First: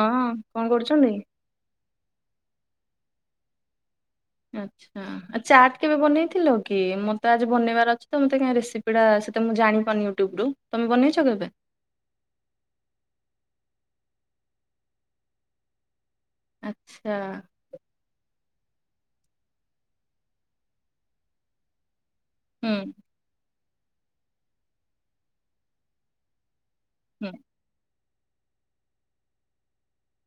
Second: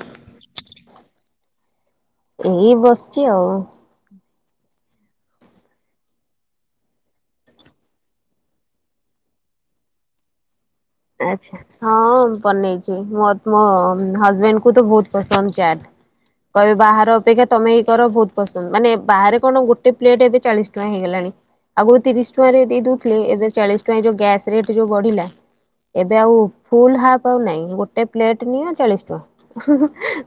ହଁ କଣ କରୁଛନ୍ତି? ଏଇ ବସିଚି ଆଉ। ଆଚ୍ଛା। ଆ ଚାଟ୍ କେବେ ବନେଇଥିଲ କି? ମତେ ଆଜି ବନେଇବାର ଅଛି ତ, ମତେ କାହି ରେସିପି ଟା ସେତ ମୁଁ ଜାଣିପାରୁନି। ଟୁଵରୁ। ଆଛା ହଁ ବନେଇଛି, ମ ମୋ ହଜବେଣ୍ଡକୁ ତ ବହୁତ ପସନ୍ଦ ଚାଟ୍। କହିବେ ବାହାର ଆଚ୍ଛା ଅପେକ୍ଷା ତମେ ହିଁ କର ବହୁତ ପସନ୍ଦ, ମାନେ ବାହାରେ କଣ ଗୋଟେ ପ୍ଲେଟ ଏବେ ଚାଳିଶ ଟଙ୍କା ହେଇଗଲାଣି। ଆଗରୁ ତିରିଶ ଟଙ୍କାରେ ହୁଁ ଦେଇଦଉଥିଲେ ଏବେ ଚାଳିଶ ଟଙ୍କା ଯୋଉ ଗ୍ୟାସ୍ ରେଟ ଯୋଉ ବଢିଲା। ଏବେ ଆଉ ଫୁଲ ହାପ ହୁଁ ଆଉ ନାହିଁ, ଗୋଟେ ପ୍ଲେଟ ନିଅ ଚାଳିଶ ଟଙ୍କା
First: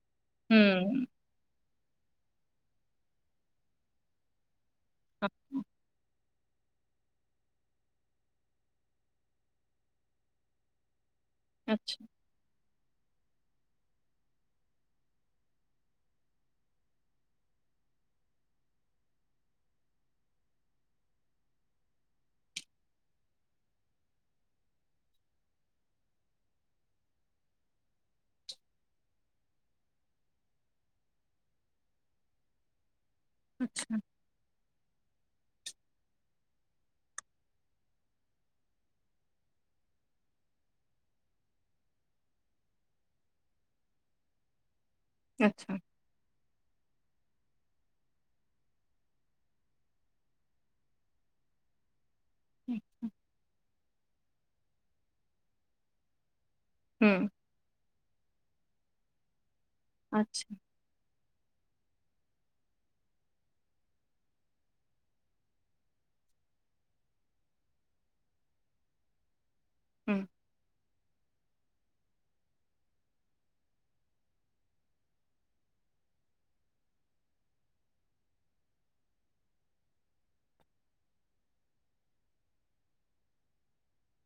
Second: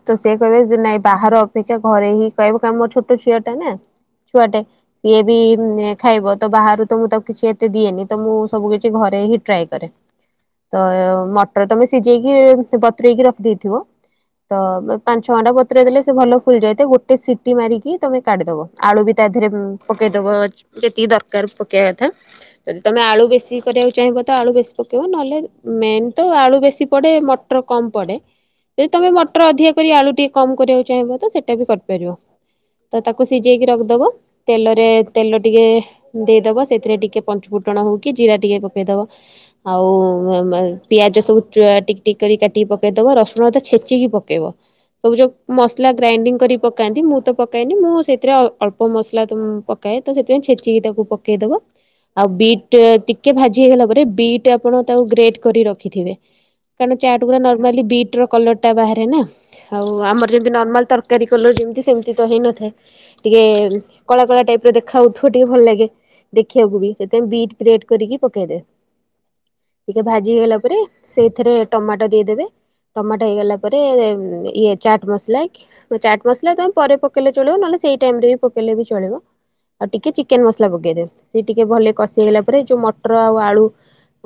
ତ ସେ ହୁଁ କହିବେ ଯେ ନାଇଁ ବାହାର ଅପେକ୍ଷା ଘରେ ହିଁ କହିବ କାରଣ ମୋ ଛୋଟ ଛୁଆଟା ନା ଛୁଆଟେ। ସିଏ ହଁ ବି ହଁ। ଖାଇବ ତ ବାହାରୁ ତ ମୁଁ ତାକୁ କିଛି ଏତେ ଦିଏନି ତ ମୁଁ ସବୁ କିଛି ଘରେ ହିଁ ଟ୍ରାଏ କରେ। ତ ମଟର ତମେ ଆଚ୍ଛା। ସିଝେଇକି ବତୁ୍ରେଇକି ରଖିଦେଇଥିବ। ତ ପାଞ୍ଚ ଛଅ ଘଣ୍ଟା ବତୁରାଇ ଦେଲେ ସେ ଭଲ ଫୁଲ୍ ଯାଇତିବ ଗୋଟେ ସିଟି ମାରିକି ତମେ କାଢିଦବ। ଆଳୁ ବି ତା ଦେହରେ ପକେଇଦବ ଯେତିକି ଦରକାର ପକେଇବା କଥା। ଯଦି ତମେ ଆଳୁ ବେଶୀ କରିବାକୁ ଚାହିଁବ ତ ଆଳୁ ବେଶୀ ପକେଇବ ନହେଲେ ମେନ୍ ତ ଆଳୁ ବେଶୀ ପଡେ଼ ମଟର କମ‌ ପଡେ଼। ଯଦି ତମେ ମଟର ଅଧିକ କରି ଆଳୁ ଟିକେ କମ କରିବାକୁ ଚାହିଁବ ତ ସେଟା ବି କରିପାରିବ। ତ ତାକୁ ସିଜେଇକି ଆଚ୍ଛା ରଖିଦବ। ତେଲରେ ତେଲ ଟିକେ ଦେଇଦବ ସେଥିରେ ଟିକେ ପଞ୍ଚ ଫୁଟଣ ହଉକି ଜିରା ଟିକେ ପକେଇଦବ। ଆଉ ପିଆଜ ସବୁ ଟିକ ଟିକ କରି କାଟିକି ପକେଇଦବ ରସୁଣ ତ ଛେଚିକି ପକେଇବ। ସବୁ ଯୋଉ ଆଚ୍ଛା ମସଲା ଗ୍ରାଇଣ୍ଡିଙ୍ଗ କରି ପକାନ୍ତି ମୁଁ ତ ପକାଏନି, ମୁଁ ସେଥିରେ ଅଳ୍ପ ମସଲା ପକାଏ ତ ସେଥିପାଇଁ ଛେଚିକି ତାକୁ ପକ କେଇଦବ। ଆଉ ବିଟ୍ ଆଚ୍ଛା। ଟିକେ ଭାଜି ହେଇଗଲା ପରେ ବିଟ୍ ଆପଣ ତାକୁ ଗ୍ରେଟ କରି ରଖିଥିବେ। କାରଣ ହୁଁ ଚାଟୁ ଗା ନର୍ମାଲି ବିଟ୍ ର କଲର ଟା ବାହାରେ ନା ଆଉ ଆମର ଯେମିତି ଆଚ୍ଛା ନର୍ମାଲ ତର ଟେରି କଲ ଯେମିତି ସେମିତି ତ ହେଇନଥାଏ ଟିକେ କଳା କଳା ଟାଇପ୍ ର ଦେଖା ହଉଥିବ ଟିକେ ଭଲ ଲାଗେ। ଦେଖିବାକୁ ବି ସେଥିପାଇଁ ବିଟ୍ରିକ୍ରେଟ୍ କରିକି ପକେଇ ଦେବେ। ଟିକେ ହୁଁ ଭାଜି ହେଇଗଲା ପରେ ସେଇଥିରେ ଟମାଟୋ ଦେଇଦେବେ। ଟମାଟୋ ହେଇଗଲା ପରେ ଇଏ ଚାଟ୍ ମସଲା। ଚାଟ୍ ମସଲା ତମେ ପରେ ପକେଇଲେ ଚଳିବ ନହଲେ ସେଇ ଟାଇମ ରେ ବି ପକେଇଲେ ବି ଚଳିବ। ଆଉ ଟିକେ ଚିକେନ ମସଲା ପକେଇଦ ସେ ଟିକେ ଭଲ କଷି ହେଲା ପରେ ଯୋଉ ମଟର ଆଉ ଆଳୁ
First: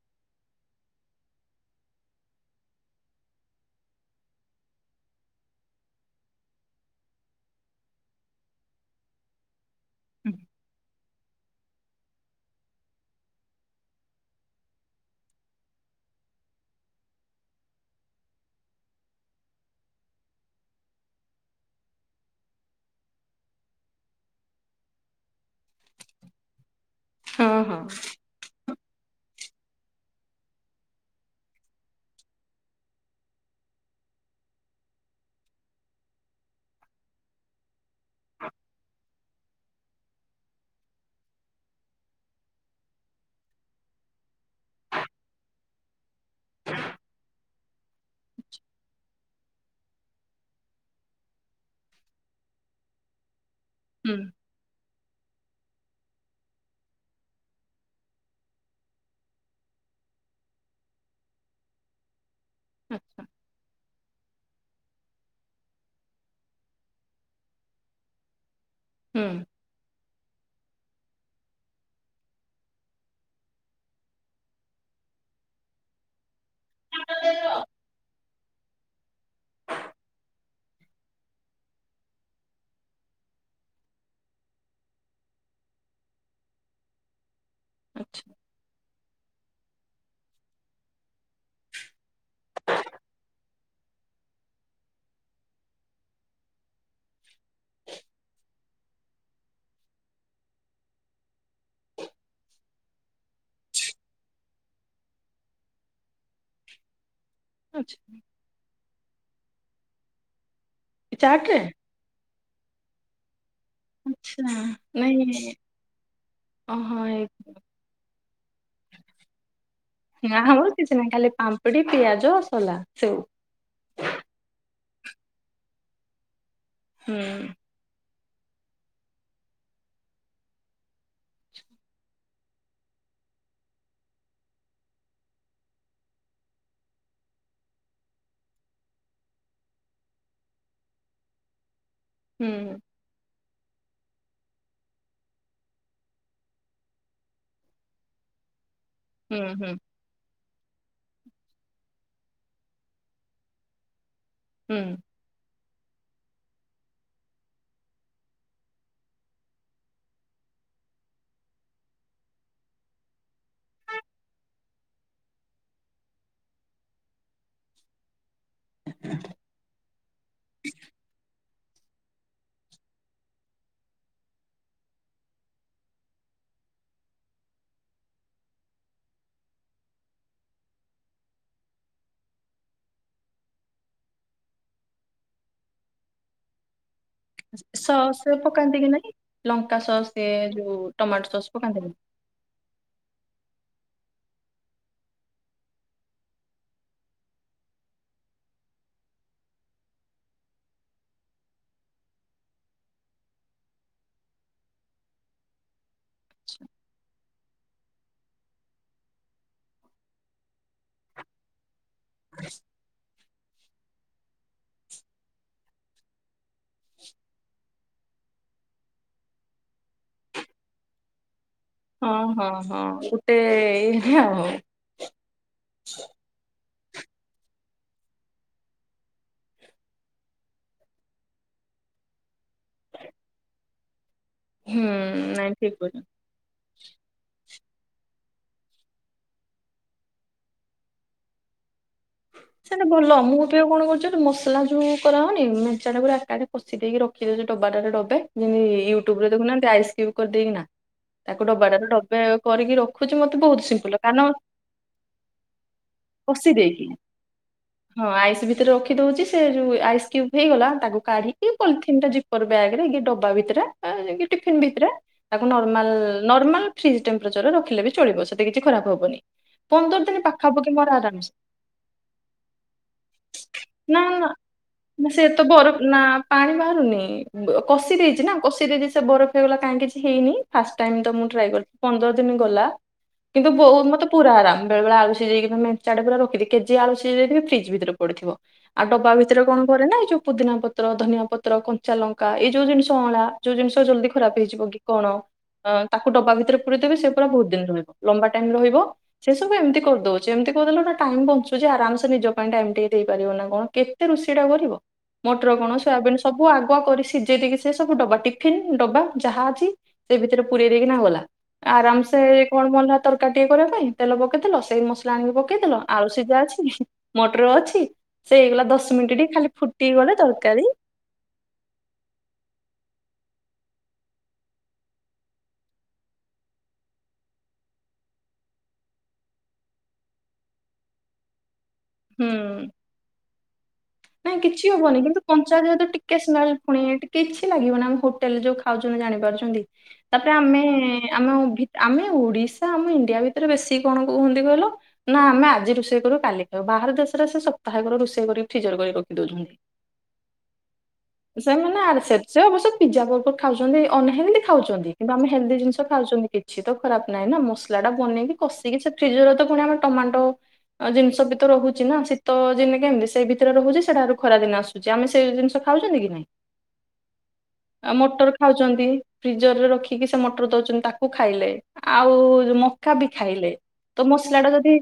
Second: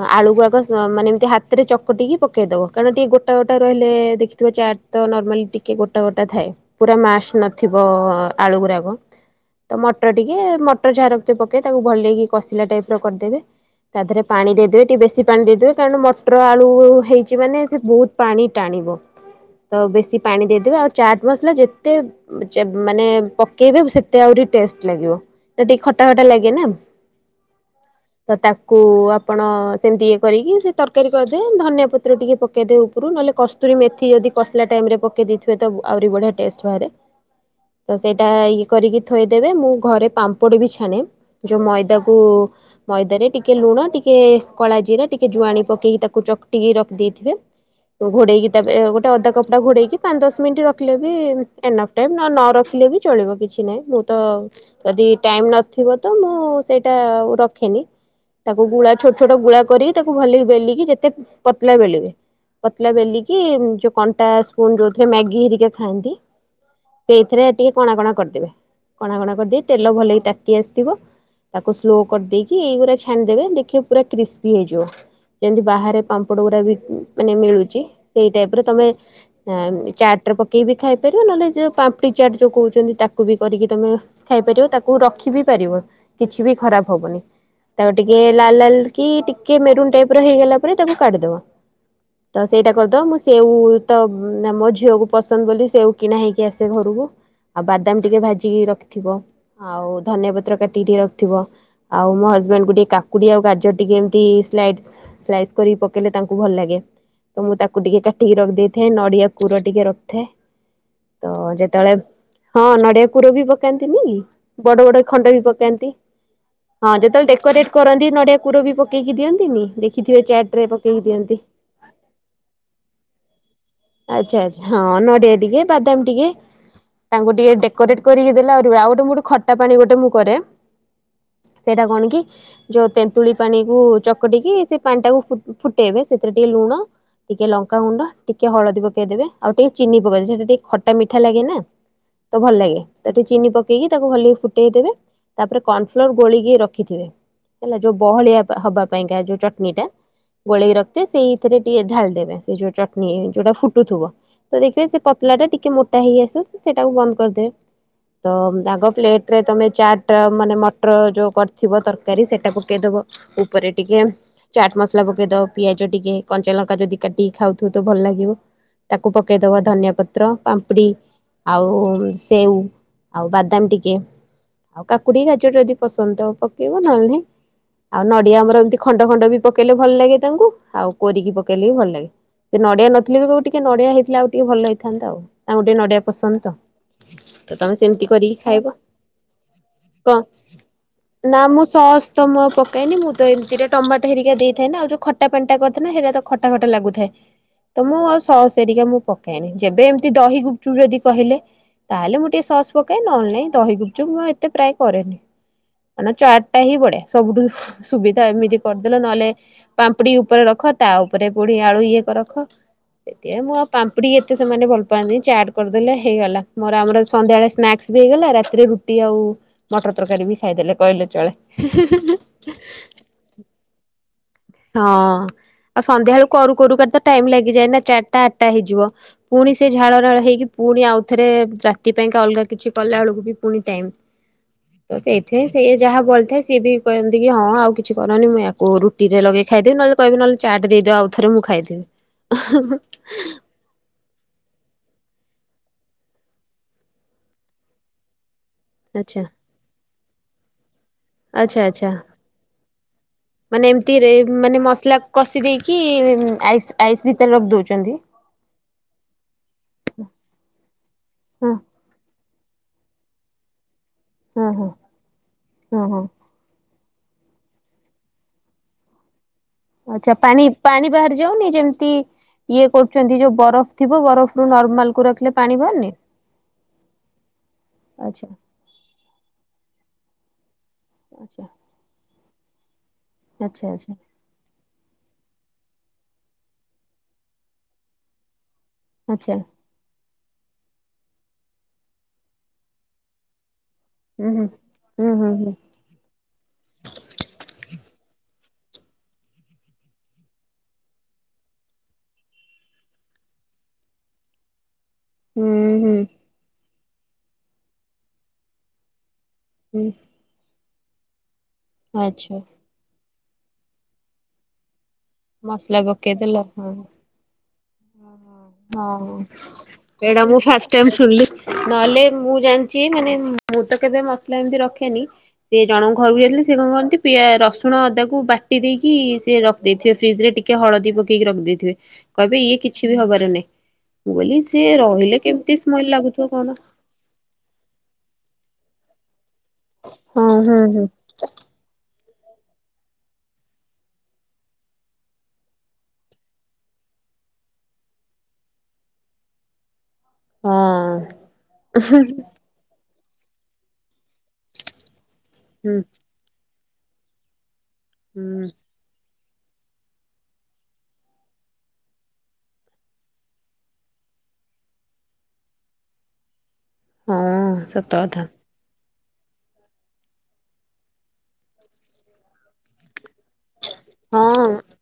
ହଁ ଆଳୁ କୁ ଆଉ କ ସ ମାନେ ଏମିତି ହାତ ରେ ଚକଟିକି ପକେଇଦବ କାରଣ ଟିକେ ଗୋଟା ଗୋଟା ରହିଲେ ଦେଖିଥିବ ଚାଟ୍ ତ ନର୍ମାଲି ଟିକେ ଗୋଟା ଗୋଟା ଥାଏ ପୁରା ମାସ ନଥିବ ଆଳୁ ଗୁରାକ। ତ ମଟର ହୁଁ ଟିକେ ମଟର ଝାର ତ ପକେଇ ତାକୁ ଭଲକି କଷିଲା ଟାଇପ୍ ର କରିଦେବେ ତା ଥିରେ ପାଣି ଦେଇ ଦେବେ ଟିକେ ବେଶୀ ପାଣି ଦେଇ ଦେବେ କାରଣ ମଟର ଆଳୁ ହେଇଛି ମାନେ ସେ ବହୁତ୍ ପାଣି ଟାଣିବ। ତ ବେଶୀ ପାଣି ଦେଇଦେବେ ଆଉ ଚାଟ୍ ମସଲା ଯେତେ ମାନେ ପକେଇବେ ସେତେ ଆହୁରି ଟେଷ୍ଟ ଲାଗିବ। ଏ ଟିକେ ଖଟା ଖଟା ଲାଗେ ନା। ହଁ ହଁ। ତ ତାଙ୍କୁ ଆପଣ ସେମିତି ଇଏ କରିକି ସେ ତରକାରୀ କରିଦେଏ ଧନିଆଁ ପତ୍ର ଟିକେ ପକେଇଦିଏ ଉପରୁ ନହେଲେ କସ୍ତୁରୀ ମେଥି ଯଦି କସିଲା ଟାଇମ୍ ରେ ପକେଇ ଦେଇଥିବେ ତ ଆହୁରି ବଢିଆ ଟେଷ୍ଟ ବାହାରେ। ତ ସେଇଟା ଇଏ କରିକି ଥୋଇଦେବେ ମୁଁ ଘରେ ପାମ୍ପୋଡ ବି ଛାଣେ। ଯୋଉ ମଇଦାକୁ ମଇଦାରେରେ ଟିକେ ଲୁଣ ଟିକେ କଳା ଜିରା ଟିକେ ଜୁଆଣି ପକେଇକି ତାକୁ ଚକଟିକି ରଖିଦେଇଥିବେ ଘୋଡେଇକି ତା ପରେ ଗୋଟେ ଅଧା କପ ଟା ଘୋଡେଇକି ପାଞ୍ଚ ଦଶ ମିନିଟ ରଖିଲେ ବି ଏ ନଅଫ ଟାଇ ନ ରଖିଲେ ବି ଚଳିବ କିଛି ନହିଁ ମୁଁ ହୁଁ ତ ଯଦି ଟାଇମ୍ ନଥିବ ତ ମୁଁ ସେଇଟା ରଖେନି। ତାକୁ ଗୁଳା ଛୋଟ ଛୋଟ ଗୁଳା କରି ତାକୁ ଭଲକି ବେଲିକି ଯେତେ ପତଳା ବେଲିବି ପତଳା ଆଚ୍ଛା ବେଲିକି ଯୋଉ କଣ୍ଟା ପୁଣି ଯୋଉଥିରେ ମ୍ୟାଗି ହେରିକା ଖାଆନ୍ତି ସେଇଥିରେ ଟିକେ କଣା କଣା କରିଦେବେ। କଣା ହୁଁ କଣା କରିଦେଇ ତେଲ ଭଲ କି ତାତି ଆସିଥିବ। ତାକୁ ସ୍ଲୋ କରିଦେଇକି ଏଇଗୁରା ଛାଣିଦେବେ ଦେଖିବ ପୁରା କ୍ରିସ୍ପି ହେଇଯିବ। ଯେମତି ବାହାରେ ପାମ୍ପଡ ଗୁଡା ବି ମାନେ ମିଳୁଛି ସେଇ ଟାଇପ୍ ରେ ତମେ ନା ମ ଚାଟ ରେ ପକେଇି ବି ଖାଇପାରିବେ ନହେଲେ ଯୋଉ ପାମ୍ପଡି ଚାଟ ଯୋଉ କହୁଛନ୍ତି ତାକୁ ବି କରିକି ତମେ ଖାଇପାରିବ ତାକୁ ରଖି ବିି ପାରିବ କିଛି ବି ଖରାପ ହବନି। ତାକୁ ଟିକେ ଆଚ୍ଛା ଲାଲ ଲାଲ କି ଟିକେ ମେରୁନ୍ ଟାଇପ୍ ର ହେଇଗଲା ପରେ ତାକୁ କାଢିଦବ। ତ ସେଇଟା କରିଦବ ମୁଁ ସେଉ ତ ନା ମୋ ଝିଅକୁ ପସନ୍ଦ ବୋଲି ସେଉ କିଣା ହେଇକି ଆସ ସେ ଘରକୁ ଆଉ ବାଦାମ ଟିକେ ଭାଜିକି ରଖିଥିବ ଆଉ ଧନଆ ପତ୍ର କାଟିିକି ଟିକେ ରଖିଥିବ ଆଉ ମୋ ହଜବେଣ୍ଡ କୁ ଟିକେ କାକୁଡି ଆଉ ଗାଜର ଟିକେ ଟି ସ୍ଲାଇଟିସ୍‌ ସ୍କାଇସ କରିକି ପକେଇଲେ ତାଙ୍କୁ ଭଲ ଲାଗେ ତ ମୁଁ ତାକୁ ଟିକେ ଆଚ୍ଛା କାଟିକି ରଖିଦେଇ ଥେ ନଡିଆ ପୁର ଟିକେ ରଖିଥାଏ ତ ଚାଟ୍ ରେ ଯେତେବେଳେ ହଁ ନଡିଆ ପୁର ବି ପ ପକାନ୍ତିନି ଆଚ୍ଛା ବଡ ବଡ ଖଣ୍ଡ ବି ନାଇଁ ପକାନ୍ତି ହଁ ଓହୋ ଏଇ ଯେତେଳେ ଡେକରେଟ କରନ୍ତି ନଡ଼ିଆ କୁର ବି ପକେଇକି ଦିଅନ୍ତିନି ଦେଖି ନା ହଉଚି ସେ ନାହି ଖାଲି ପାମ୍ପଡି ପିଆଜ ସୋଲା ସେଓ। ଆଛା ଆଛା ହଁ ନଡିଆ ଟିକେ ବାଦାମ ଟିକେ ହୁଁ ତାଙ୍କୁ ଟିକେ ଡେ କରିକ୍ କରିକି ଦେଲେ ଆଉ ଗୋଟେ କୋଉଟି ଖଟା ପାଣି ଗୋଟେ ମୁଁ କରେ। ସେଇଟା କଣ କି ଯେଉ ତେନ୍ତୁଳି ପାଣି। ଚକଟିକି ସେ ପାଣି ଟାକୁ ଫୁଟେଇବେ ସେଥିରେ ଟିକେ ଲୁଣ ଟି କେ ଲଙ୍କା ଗୁଣ୍ଡ ଟିକେ ହଳଦୀ ପକେଇଦବେ ଆଉ ଟିକେ ଚିନି ପକେଇଦବେ ସେଟା ଟିକେ ଖଟା ମିଠା ଲାଗେ ନା। ତ ହୁଁ ଭଲ ଲାଗେ। ତାକୁ ଚିନି ପକେଇକି ତାକୁ ହଲି ଫୁଟେଇ ଦେେବେ ତାପରେ କର୍ଣ୍ଣ ଫ୍ଲୋର ଗୋଳିକି ରଖିଥିବେ ହେଲା ଯୋଉ ବହଳିଆ ହବା ପାଇଁକା ଯୋଉ ହୁଁ ଚଟଣି ହୁଁ ଟା ଗୋଳେଇକି ରଖିଥିବେ ସେଇଥିରେ ଟିକେ ଢାଲି ଦେବେ ସେ ଯୋଉ ଚଟନି ଯୋଉଟା ଫୁଟୁଥିବ ତ ଦେଖିବେ ହୁଁ ସେ ପଟ୍ ପତଲା ଟା ଟିକେ ମୋଟା ହେଇ ଆସିବ ସେଟାକୁ ବନ୍ଦ କରିଦେବେ। ତ ଆଗ ପ୍ଲେଟରେ ତମେ ଚାଟ୍ ମାନେ ମଟର ଯୋଉ କରିଥିବ ତରକାରୀ ସେଇଟା ପକେଇଦବ ଉପରେ ଟିକେ ଚାଟ୍ ମସଲା ପକେଇଦବ ପିଆଜ ଟିକେ କଞ୍ଚା ଲଙ୍କା ଯଦି କାଟିିକି ଖାଉଥିବ ତ ଭଲ ଲାଗିବ। ତାକୁ ପକେଇ ଦବା ଧନିଆ ପତ୍ର, ପାମ୍ପୁଡି ଆଉ ସେଉ ଆଉ ବାଦାମ ଟିକେ। ଆଉ କାକୁଡି, ଗାଜର ଯଦି ପସନ୍ଦ ତ ପକେଇବ ନହେଲେ ନାହିଁ। ଆଉ ନଡିଆ ଆମର ଏମତି ଖଣ୍ଡ ଖଣ୍ଡ ବି ପକେଇଲେ ଭଲ ଲାଗେ ତାଙ୍କୁ ଆଉ କୋରିକି ପକେଇଲେ ବି ଭଲ ଲାଗେ। ସେ ନଡିଆ ନଥିଲେ ବି କହିବେ ଟିକେ ନଡିଆ ହେଇଥିଲେ ଆଉ ଟିକେ ଭଲ ହେଇଥାନ୍ତା ଆଉ ତାଙ୍କୁ ଟିକେ ନଡିଆ ପସନ୍ଦ ତ? ତ ତମେ ସେମିତି କରିକି ସ-ସସ୍ ଖାଇବ ପକାନ୍ତି କି ନାଇଁ ଲଙ୍କା ସସ୍ କଣ ସେ ଯୋଉ ଟମାଟୋ ନା ସସ୍ ମୁଁ ପକାନ୍ତିନି? ତ ମୁଁ ଆଉ ପକୋ ପକାଏନି ମୁଁ ତ ଏମିତି ରେ ଟମାଟ ହେରିକା ଦେଇଥାଏ ନା ଆଉ ଯୋଉ ଖଟା ପାଣିଟା କରିଥିନ ସେଟା ତ ଖଟା ଖଟା ଲାଗୁଥାଏ। ତ ମୁଁ ଆଉ ସସ୍ ହେରୀକା ମୁଁ ପକାଇନି ଯେବେ ଏମିତି ଦହି ଗୁପଚୁପ୍ ଯଦି କହିଲେ? ତାହେଲେ ମୁଁ ଟିକେ ସସ୍ ପକଏ ନହେଲେ ନାହିଁ ଦହି ଗୁପଚୁପ୍ ମୁଁ ଏତେ ପ୍ରାୟ କରେନି। କାରଣ ଚାଟ ହିଁ ବଢିଆ ସବୁଠୁ ସୁବିଧା ଏମିତି କରିଦେଲ ନହେଲେ ପାମ୍ପୁଡି ଉପରେ ରଖ ତା ଉପରେ ପୁଣି ଆଳୁ ଇଏ କ ରଖ। ସେଥି ପାଇଁ ମୁଁ ଆଉ ପାମ୍ପଡିି ଏତେ ସେମାନେ ଭଲ ପାଆନ୍ତିିନି ଚାଟ କରିଦେଲେ ହେଇଗଲା ମୋର ଆମର ସନ୍ଧ୍ୟାବେଳେ ସ୍ନାକ୍ସ ବି ହେଇଗଲା ରାତିରେ ରୁଟି ଆଉ ମଟର ତରକାରୀ ବି ଖାଇଦେଲେ କହିଲେ ଚଳେ। ହଁ ହଁ ହଁ ଗୋଟେ ଇରେ ଆଉ। ହଁ ଆଉ ସନ୍ଧ୍ୟା ବେଳୁ କରୁ କରୁ କ ତ ଟାଇମ ଲାଗିଯାଏ ନା ଚାଟଟା ଆଟା ହେଇଯିବ। ପୁଣି ସେ ଝାଳ ନାଳ ହେଇକି ପୁଣି ଆଉଥରେ ରାତି ପାଇଁକା ଅଲଗା କିଛି କଲାବେଳକୁ ବି ପୁଣି ଟାଇମ୍ [inaudible] ହୁଁ ତ ସେଇଥିପାଇଁ ନାଇଁ ଠିକ ସେଇଆ କହୁଛ। ଯାହା ବଳିଥାଏ ସିଏ ବି କହନ୍ତି କି ହଁ ଆଉ କିଛି କରନି ମୁଁ ୟାକୁ ରୁ ଟିରେ ଲଗେଇ ଖାଇଦେବ ନହଲେ କିହିବେ ନହଲେ ଚାଟ ଦେଇଦିଅ ଆଉଥରେ ମୁଁ ଖାଇଦେବି। ସେଟା ଭଲ ମୁଁ କଣ କରୁଛନ୍ତି ମସଲା ଯୋଉ କରାହଉନି ମେଞ୍ଚା ଟା ପୁରା ଏକାଠି କଷି ଦେଇକି ରଖିଦଉଛି ଡବାଟା ରେ ଡବେ ଯେମିତି ୟୁଟ୍ୟୁବରେ ଦେଖୁନାହାନ୍ତି ଆଇସ୍ କ୍ୟୁବ କରିଦେଇକି ନା? ଆଛା ଆଛା ରଖୁଛି ମତେ ବହୁତ ମାନେ ସିମ୍ପୁଲ ଏମିତିରେ କାରଣ ମାନେ ମସଲା କଷି ଦେଇେଇକି ଆଇସ୍-ଆଇସ୍ ଭିତରେ ରଖି ଦଉଛନ୍ତି? ଆଇସ୍ ଭିତରେ ରଖି ଦଉଛି ସେ ଯୋଉ ଆଇସ୍ କ୍ୟୁବ୍ ହେଇଗଲା ତାକୁ ହଁ କାଢିକି ପଲଥିନ୍ ଟା ପେପର୍ ବ୍ୟାଗରେ ଡବା ଭିତରେ କି ହଁ ଟିଫିନ ହଁ ଭିତରେ ତାକୁ ହଁ ନରମାଲ ହଁ। ନର୍ମାଲ ଫ୍ରିଜ୍ ଟେମ୍ପରେଚରରେ ରଖିଲେ ବି ଚଳିବ ସେଟା କିଛି ଖରାପ ହବନି। ପନ୍ଦର ଆଛା ଦିନ ପାଖାପାଖି ମୋର ପାଣି-ପାଣି ବାହାରି ଆରାମସେ ଯାଉନି ଯେମିତି ଇଏ କରୁଛନ୍ତି ଯୋଉ ବରଫ ଥିବ ନା ନା ବରଫ ରୁ ନର୍ମାଲ କୁ ମୁଁ ସେ ରଖିଲେ ତ ପାଣି ବର ବାହାରୁନି ନା ପାଣି ବାହାରୁନି କଷି ଦେଇଛି ଆଚ୍ଛା। ନା କଷି ଫ୍ରି- ଜି-ଜି ସେ ବରଫ ହେଇଗଲା କାଇଁ ହେଇନି ଫାଷ୍ଟ୍ ଟାଇମ ତ ମୁଁ ଆଚ୍ଛା ଟ୍ରାଏ କ ପନ୍ଦର ଦିନ ଗଲା କିନ୍ତୁ ଆଚ୍ଛା ବୋଉ ଆଚ୍ଛା ମତେ ପୁରା ଆରମ ବେଳେ ବେଳେ ଆଳୁ ସିଯେଇକିନ ମେଞ୍ଚା ଟେ ପୁରା ରଖିଦେଇକି କେଜିଏ ଆଳୁ ସୀଜେଇ ଦେଇଥିବି ଫ୍ରିଜ୍ ଭିତରେ ପଡିଥିବ ଆଉ ଡବା ଆଚ୍ଛା ଭିତରେ କଣ ପରେ ନା ଏଇ ଯୋଉ ପୁଦିନା ପତ୍ର, ଧନିଆ ପତ୍ର, କଞ୍ଚା ଲଙ୍କା ଏଇ ଯୋଉ ଜିନିଷ ଅଁଳା ଯୋଉ ଜିନିଷ ଜଲଦି ହୁଁ ଖରାପ ହୁଁ। ହେଇଯିବ କି କଣ। ହୁଁ ହୁଁ ହୁଁ ଅଁ ତାକୁ ଡବା ଭିତରେ ପୁରେଇଦେବି ସେ ପୁରା ବହୁତ ଦିନ ରହିବ ଲମ୍ବା ଟାଇମ ରହିବ। ସେ ସବୁ ଏମତି କରିଦଉଚି ଏମତି କରିଦେଲେ ଗୋଟେ ଟାଇମ୍ ବଂ ସୁଜି ଆରାମସେ ନିଜ ପାଇଁ ଟାଇମ୍ ଟିକେ ଦେଇପାରିବ ନାଁ କଣ, କେତେ ରୋଷେଇ ଟା କରିବ? ମଟର ହୁଁ କଣ ହୁଁ ସୋୟାବିନ୍ ସବୁ ଆଗୁଆ କରି ସିଜେଇ ଦେଇକି ସେ ସବୁ ଡବା ଟିଫିନ୍ ଡବା ଯାହା ଅଛି ହୁଁ ତି ସେ ଭିତରେ ପୁରେଇଦେଇକିନା ଗଲା ଆରାମ ସେ ଆଚ୍ଛା କଣ ମଲ୍ହା ତରକାରୀ ଟିକେ କରିବା ପାଇଁ ତେଲ ପକେଇଦେଲ ସେଇ ମସଲା ଆଣିକି ମସଲା ପକେଇଦେଲ ଆଳୁ ସିଝା ପକେଇଦେଲ ଅଛି। ମଟର ଅଛି। ସେ ହେଇଗଲା ଦଶ ହଁ ହଁ ମିନିଟ ମୁଁ ଟିକେ ଖାଲି ଫୁଟି ଗଲେ ଏଇଟା ମୁଁ ତରକାରୀ ଫାଷ୍ଟ ଟାଇମ୍ ଶୁଣିଲି। ନହେଲେ ମୁଁ ଜାଣିଚି ମାନେ ମୁଁ ତ କେବେ ମସଲା ଏମିତି ରଖେନି। ତି ଜଣଙ୍କ ଘରୁକୁ ଯାଇଥିଲି ସେ କଁ କରନ୍ତି ପିଆ ରସୁଣ ଅଦାକୁ ବାଟି ଦେଇକି ସିଏ ର ଦେଇଥିବେ ଫ୍ରିଜ୍ ରେ ଟିକେ ହଳଦୀ ପକେଇକି ରଖିଦେଇଥିବେ ହୁଁ କହିବେ ଇଏ କି ଛି ବି ହବାର ନାହିଁ ମୁଁ ନାଇଁ କଇଲି କିଛି ସିଏ ହବନି କିନ୍ତୁ ରହିଲେ କଞ୍ଚା କେମତି ଯେହେତୁ ସ୍ମେଲ ଟିକେ ଲାଗୁଥୁବ ସ୍ମେଲ କଣ? ପୁଣି ଟିକେ କିଛି ଲାଗିବ ନାଁ ଆମ ହୋଟେଲ୍ ରେ ଯୋଉ ଖାଉଛୁ ଜାଣିପାରୁଚନ୍ତି? ହଁ ତାପରେ ହଁ ଆମେ ହଁ ଆମ ଭି ଆମେ ଓଡ଼ିଶା ଆମ ଇଣ୍ଡିଆ ଭିତରେ ବେଶୀ କଣ କୁହନ୍ତି କହିଲ? ନାଁ ଆମେ ଆଜି ରୋଷେଇ କରୁ କାଲି ଖାଉ ବାହାର ଦେଶରେ ସେ ସପ୍ତାହେକର ରୋଷେଇ କରି ଫିଜର କରି ରଖି ଦୋଉଛନ୍ତି। ସେମାନେ ହଁ ଆରସେପସ୍ ସେ ଅବଶ୍ୟ ପିଜା ବର୍ଗର ଖାଉଛନ୍ତି ଅନହେଲଦି ଖାଉଛନ୍ତି କିନ୍ତୁ ଆମେ ହେଲ୍ଦି ହୁଁ ଜିନିଷ ଖାଉଛନ୍ତି କି ଛି ତ ଖରାପ ନାହିଁ ନାଁ ମସଲାଟା ବନେଇକି ହୁଁ କଷିକି ସେ ଫ୍ରିଜରେ ତ ଫୁଣି ଆମେ ଟମାଟୋ ଅଁ ଜିନିଷ ବି ତ ରହୁଚି ନା ଶୀତ ଯେନେ କେମିତି ସେଇ ଭିତରେ ରହୁଚି ସେଟାରୁ ଖରା ଦିନେ ଆସୁଚି। ଆମେ ସେ ଜିନିଷ ଖାଉଚନ୍ତି କି ନାଇଁ? ହଁ ସତ କଥା। ଖାଉଚନ୍ତି ଫ୍ରିଜର୍ ରେ ରଖିକି ସେ ମଟର୍ ଦଉଚନ୍ତି ତାକୁ ଖାଇଲେ। ଆଉ ମକା ବି ଖାଇଲେ ତ ମସଲାଟା ଯଦି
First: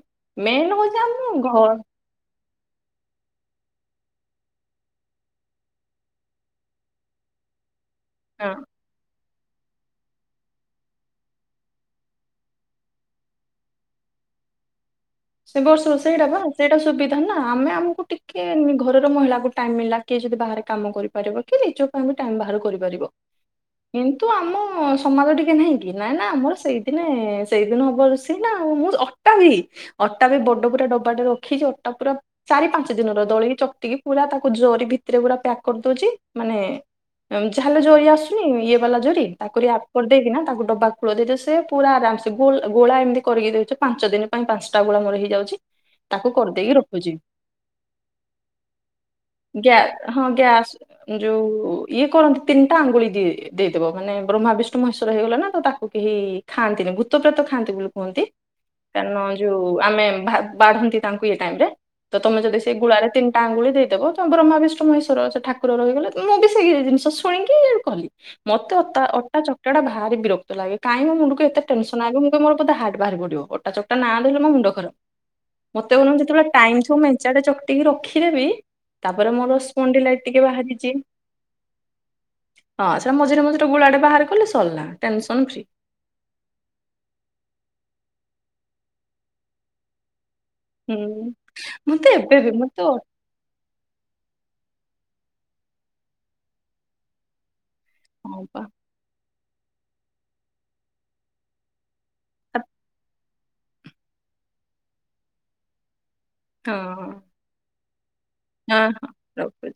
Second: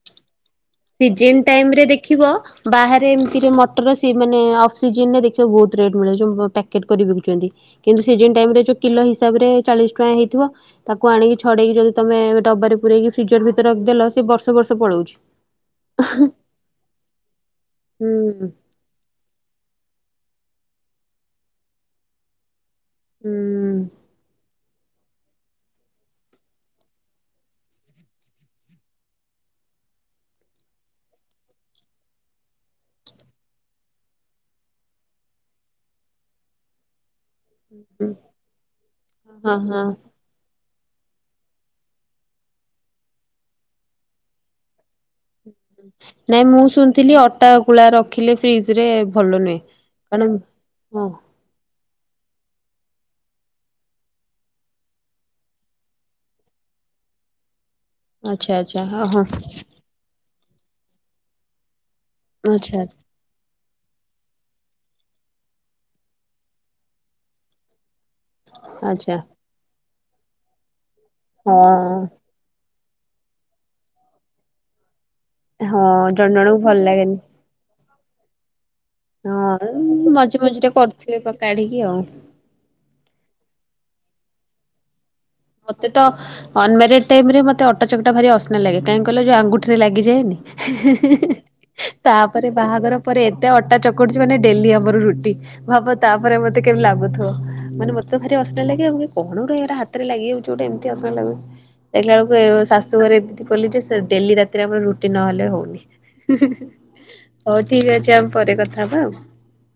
ମେନ୍ ହଉ ପିଜିମ୍ ଟାଇମ୍ ରେ ଦେଖିବ ବାହାରେ ଏମତିରେ ମଟର ସେ ମାନେ ଅକ୍ସିଜନରେ ଦେଖିବ ବୋହୁତ ରେଟ୍ ମିଳେ ଯୋଉ ପ୍ୟାକେଟ୍ କରି ବିକୁଚନ୍ତି। କିନ୍ତୁ ସିଜନ୍ ଟାଇମ୍ ରେ ଯୋଉ କିଲୋ ହିସାବରେ ଚାଳିଶ ଟଙ୍କା ହେଇଥିବ। ତାକୁ ଆଣିକି ଛଡ଼େଇକି ଯଦି ତମେ ଡବାରେ ପୁରେଇକି ଫ୍ରିଜର୍ ଭିତରେ ରଖିଦେଲ ସେ ବର୍ଷ ବର୍ଷ ପଳଉଛି। ସେ ବର୍ଷରୁ ସେଇଟା ବା ସେଇଟା ସୁବିଧା ନାଁ ଆମେ ଆମୁକୁ ଟିକେ ହୁଁ ନି ଘରର ମହିଳାକୁ ଟାଇମ୍ ମିଳିଲା କିଏ ଯଦି ବାହାରେ କାମ କରିପାରିବ କି ରିଜ ପାଇଁ ବି ଟାଇମ୍ ବାହାର କରି ହୁଁ କରିବକିନ୍ତୁ ଆମ ସମାଜ ଟିକେ ନହିଁ କି ନାଁ ନାଁ ଆମର ସେଇ ଦିନେ ସେଇଦିନ ହବ ରୋଷେଇ ନାଁ ଆଉ ମୁଁ ଅଟା ବି ଅଟା ବି ବଡ଼ ପୁରା ଡବାଟେ ରଖିଚି ଅଟା ପୁରା ଚାରି ପାଞ୍ଚ ଦିନର ଦଳିକି ଚକଟିକି ପୁରା ତାକୁ ଜରି ଭିତରେ ପୁରା ପ୍ୟାକ୍ କରିଦଉଚି ମାନେ ଏମ୍ ଯାହା ହେଲେ ଜରି ଆସୁନି ଇଏ ବାଲା ଜରି ହଁ ତାକୁ ହଁ ରିଆପ୍ କରିଦେଇକି ନା ତାକୁ ଡବା ବୋଧେ ତ ସେ ପୁରା ଆରାମସେ ଗୁଲ୍ ଗୋଳା ଏମତି କରିକି ଦେଉଚ ପାଞ୍ଚ ଦିନ ପାଇଁ ପାଞ୍ଚଟା ଗୋଳା ମୋର ହେଇ ନାଇଁ ମୁଁ ଶୁଣିଥିଲି ଅଟା ଗୁଳା ରଖିଲେ ଫ୍ରିଜରେ ଭଲ ନୁହେଁ ଗ୍ୟା ହଁ ଆଣମ୍ ଗ୍ୟାସ୍ ଯୋଉ ଇଏ କରନ୍ତି ତିନିଟା ଆଙ୍ଗୁଳି ଦିଏ ଦେଇଦବ ମାନେ ବ୍ରହ୍ମା ବିଷ୍ଣୁ ମହେଶ୍ଵର ହେଇଗଲେ ନା ତ ତାକୁ କେହି ଖାନ୍ତିିନି ଭୂତ ପ୍ରେତ ଖାଆନ୍ତି ବୁଲୁ କୁହନ୍ତି ଆଚ୍ଛା ଆଚ୍ଛା ହଁ କାରଣ ହଁ ଯୋଉ ଆମେ ଭା ବାଢ଼ନ୍ତି ତାଙ୍କୁ ଇଏ ଟାଇମ୍ ରେ। ତ ତମେ ଯଦି ସେଇ ଆଚ୍ଛା ଗୁଳାରେ ତିନ୍ ଟା ଆଙ୍ଗୁଳି ଦେଇଦେବ ତ ବ୍ରହ୍ମା ବିଷ୍ଣୁ ମହେଶ୍ୱର ସେ ଠାକୁର ରହିଗଲେ ମୁଁ ବି ସେଇ ଜିନିଷ ଶୁଣିକି କଲି। ମତେ ଅତା ଆଚ୍ଛା ଅଟା ଚଟଟା ଭାରି ବିରକ୍ତ ଲାଗେ କାଇଁ ମୋ ମୁଣ୍ଡୁକୁ ଏତେ ହଁ। ଟେନସନ ଆଗେ ମୁଁ ବେ ମୋର ପୋଦେ ହାଟ୍ ବାହାରି ପଡ଼ିବ ଅଟା ଚକଟା ନାଁ ଧଇଲେ ମୋ ମୁଣ୍ଡ ଖରାପ। ହଁ ମତେ ବରଂ ଜଣ ଯେତବେଳେ ଜଣଙ୍କୁ ଭଲ ଟାଇମ୍ ସବୁ ଲାଗେନି ମେଞ୍ଚାଟେ ଚକଟିକି ରଖିଦେବି ତାପରେ ମୋର ସ୍ପଣ୍ଡି ହଁ ଲାଇଟ ମଝି ଟିକେ ମଝିରେ ବାହାରିଛି। କରୁଥିବେ କାଢିକି ଆଉ। ହଁ ସେଇଟା ମଝିରେ ମଝିରେ ଗୁଳାଟେ ବାହାର କଲେ ସରିଲା ଟେନସନ ଫ୍ରି। ମତେ ଅ ଅନମାରିଡ୍ ଟାଇମ ରେ ମତେ ଅଟା ଚକଟା ଭାରି ଅସନା ଲାଗେ କାହିଁକ କହିଲ ଯୋଉ ଆଙ୍ଗୁଠିରେ ଲାଗିଯାଏନି। ହୁଁ ମତେ ଏବେ ତାପରେ ବି ମତେ ବାହାଘର ହଁ ପରେ ମତେ ଅଟା ଚକଡଛି ମାନେ ଡେଲି ଆମର ରୁଟି ଭାବ ତାପରେ ମତେ କେବେ ଲାଗୁଥିବ ମାନେ ମତେ ଭାରି ପା ଅସନା ଲାଗେ ଆଉ କଣ ଗୋଟେ ଏ ହାତରେ ଲାଗିଯାଉଛି ଗୋଟେ ମତେ ଅସନା ଲାଗୁଛି। ଦେଖିଲା ହଁ ବେଳକୁ ଶାଶୁଘରେ ଏମିତି କଲି ଯେ ଡେଲି ରାତିରେ ଆମର ରୁଟିନ୍ ନହେଲେ ହଉନି। ହଁ। ହଉ ଠିକ୍ ଅଛି ଆମେ ପରେ କଥା ହେବା ହଁ ଆଉ। ରଖୁଛି।